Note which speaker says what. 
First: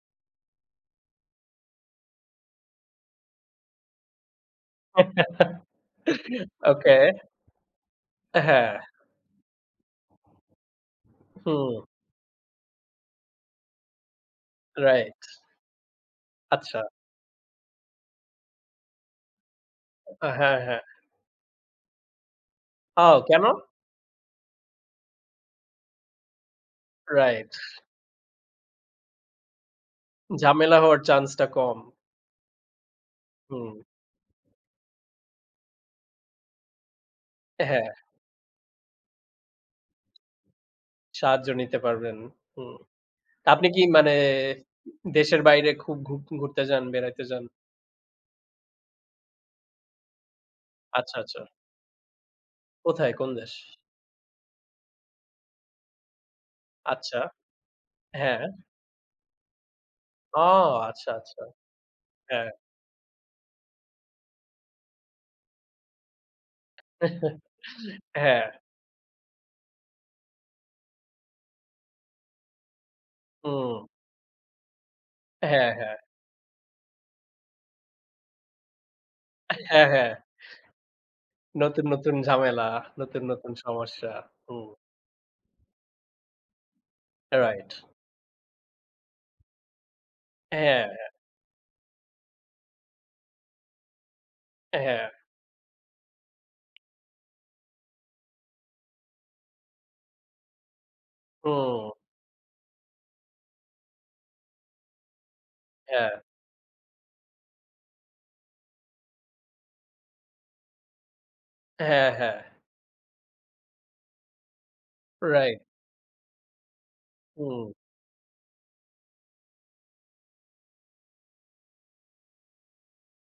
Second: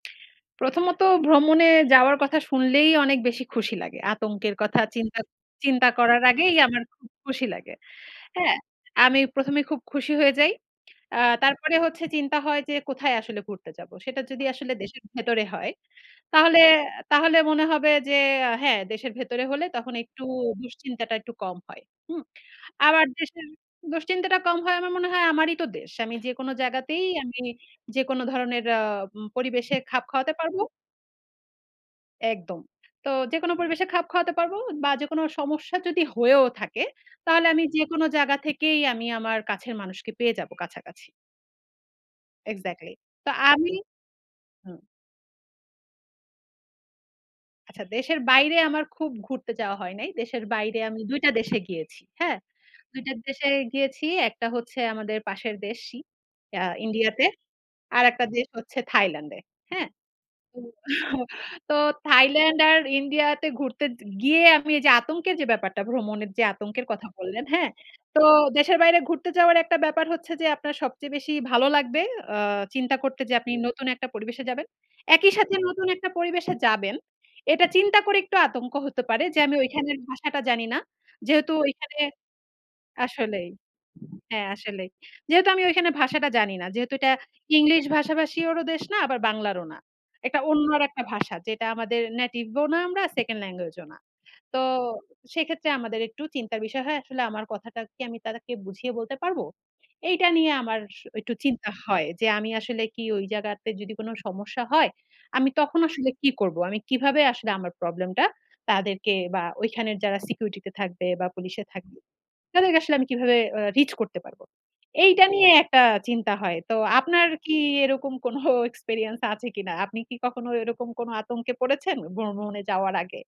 Speaker 1: প্রথমত ভ্রমণে যাওয়ার কথা শুনলেই অনেক বেশি খুশি লাগে। আতঙ্কের কথা চিন্তা চিন্তা করার আগেই আমার
Speaker 2: ওকে।
Speaker 1: খুব খুশি লাগে, হ্যাঁ?
Speaker 2: হ্যাঁ।
Speaker 1: আমি ১ম এ খুব খুশি হয়ে যাই। আ
Speaker 2: হুম।
Speaker 1: তারপরে হচ্ছে চিন্তা হয় যে কোথায় আসলে ঘুরতে যাব? সেটা যদি আসলে দেশের
Speaker 2: রাইট।
Speaker 1: ভেতরে হয়, তাহলে
Speaker 2: আচ্ছা।
Speaker 1: তাহলে মনে হবে যে হ্যাঁ দেশের ভেতরে হলে তখন একটু
Speaker 2: হ্যাঁ, হ্যাঁ।
Speaker 1: দুশ্চিন্তাটা একটু কম হয়। হুম? আবার
Speaker 2: আও কেন?
Speaker 1: দেশের দুশ্চিন্তাটা কম হয়, আমার মনে হয় আমারই তো দেশ। আমি যেকোনো জায়গাতেই আমি
Speaker 2: রাইট।
Speaker 1: যেকোনো ধরনের আ উম পরিবেশে খাপ খাওয়াতে পারব।
Speaker 2: ঝামেলা হওয়ার chance টা কম।
Speaker 1: একদম। তো যেকোনো
Speaker 2: হুম।
Speaker 1: পরিবেশে খাপ খাওয়াতে পারব বা যেকোনো সমস্যা যদি হয়েও থাকে, তাহলে আমি
Speaker 2: হ্যাঁ।
Speaker 1: যেকোনো জাগা থেকেই আমি আমার কাছের মানুষকে পেয়ে যাব কাছাকাছি।
Speaker 2: সাহায্য নিতে পারবেন। হুম।
Speaker 1: এক্স্যাক্টলি। তো
Speaker 2: আপনি
Speaker 1: আমি
Speaker 2: কি মানে
Speaker 1: হুম।
Speaker 2: উ দেশের বাইরে খুব ঘু ঘুরতে যান, বেড়াইতে যান?
Speaker 1: আচ্ছা দেশের বাইরে আমার খুব ঘুরতে যাওয়া হয় নাই। দেশের বাইরে আমি
Speaker 2: আচ্ছা,
Speaker 1: দুইটা
Speaker 2: আচ্ছা।
Speaker 1: দেশে গিয়েছি, হ্যাঁ? ২
Speaker 2: কোথায়?
Speaker 1: টা
Speaker 2: কোন
Speaker 1: দেশে
Speaker 2: দেশ?
Speaker 1: গিয়েছি। একটা হচ্ছে আমাদের পাশের দেশই আ
Speaker 2: আচ্ছা।
Speaker 1: ইন্ডিয়াতে। আরেকটা
Speaker 2: হ্যাঁ।
Speaker 1: দেশ হচ্ছে থাইল্যান্ডে, হ্যাঁ?
Speaker 2: ও
Speaker 1: উ
Speaker 2: আচ্ছা, আচ্ছা।
Speaker 1: তো
Speaker 2: হ্যাঁ।
Speaker 1: থাইল্যান্ড আর ইন্ডিয়াতে ঘুরতে য গিয়ে আমি এই যে আতঙ্কের যে ব্যাপারটা, ভ্রমণের যে আতঙ্কের কথা বললেন, হ্যাঁ? তো
Speaker 2: হ্যাঁ।
Speaker 1: দেশের বাইরে ঘুরতে যাওয়ার একটা ব্যাপার হচ্ছে যে, আপনার সবচেয়ে বেশি ভালো লাগবে আ চিন্তা করতে যে আপনি
Speaker 2: হুম।
Speaker 1: নতুন একটা পরিবেশে যাবেন। একই সাথে
Speaker 2: হ্যাঁ,
Speaker 1: নতুন
Speaker 2: হ্যাঁ।
Speaker 1: একটা পরিবেশে যাবেন, এটা চিন্তা করে একটু আতঙ্ক হতে পারে যে আমি
Speaker 2: হ্যাঁ,
Speaker 1: ওইখানের
Speaker 2: হ্যাঁ।
Speaker 1: ভাষাটা জানি না। যেহেতু
Speaker 2: নতুন,
Speaker 1: ওইখানে
Speaker 2: নতুন ঝামেলা, নতুন,
Speaker 1: আসলেই,
Speaker 2: নতুন সমস্যা।
Speaker 1: হ্যাঁ
Speaker 2: হুম।
Speaker 1: আসলেই। যেহেতু আমি ওইখানের ভাষাটা জানি না। যেহেতু এটা
Speaker 2: রাইট।
Speaker 1: ইংলিশ ভাষাভাষী এরও দেশ না আবার বাংলারও না। একটা অন্য
Speaker 2: হ্যাঁ,
Speaker 1: আরেকটা
Speaker 2: হ্যাঁ।
Speaker 1: ভাষা যেটা আমাদের Native ও না, আমরা Second Language ও না। তো
Speaker 2: হ্যাঁ।
Speaker 1: সেইক্ষেত্রে আমাদের একটু চিন্তার বিষয় হয় আসলে আমার কথাটা কি আমি তাদেরকে বুঝিয়ে বলতে পারব? এইটা নিয়ে আমার সু একটু চিন্তা
Speaker 2: হুম।
Speaker 1: হয়। যে আমি আসলে কি ওই জায়গাতে যদি কোন সমস্যা হয়, আমি তখন আসলে
Speaker 2: হ্যাঁ।
Speaker 1: কি করব? আমি কিভাবে আসলে আমার Problem টা তাদেরকে বা ওইখানের যারা Security তে থাকবে বা পুলিশে এ থাকবে
Speaker 2: হ্যাঁ, হ্যাঁ।
Speaker 1: তাদেরকে আসলে আমি কিভাবে আ Reach করতে পারব? এইটা নিয়ে
Speaker 2: রাইট।
Speaker 1: একটা চিন্তা হয়। তো আপনার কি
Speaker 2: হুম।
Speaker 1: এরকম কোন Experience আছে কিনা? আপনি কি কখনো এরকম কোন আতঙ্কে পড়েছেন ভ্রম ভ্রমণে যাওয়ার আগে?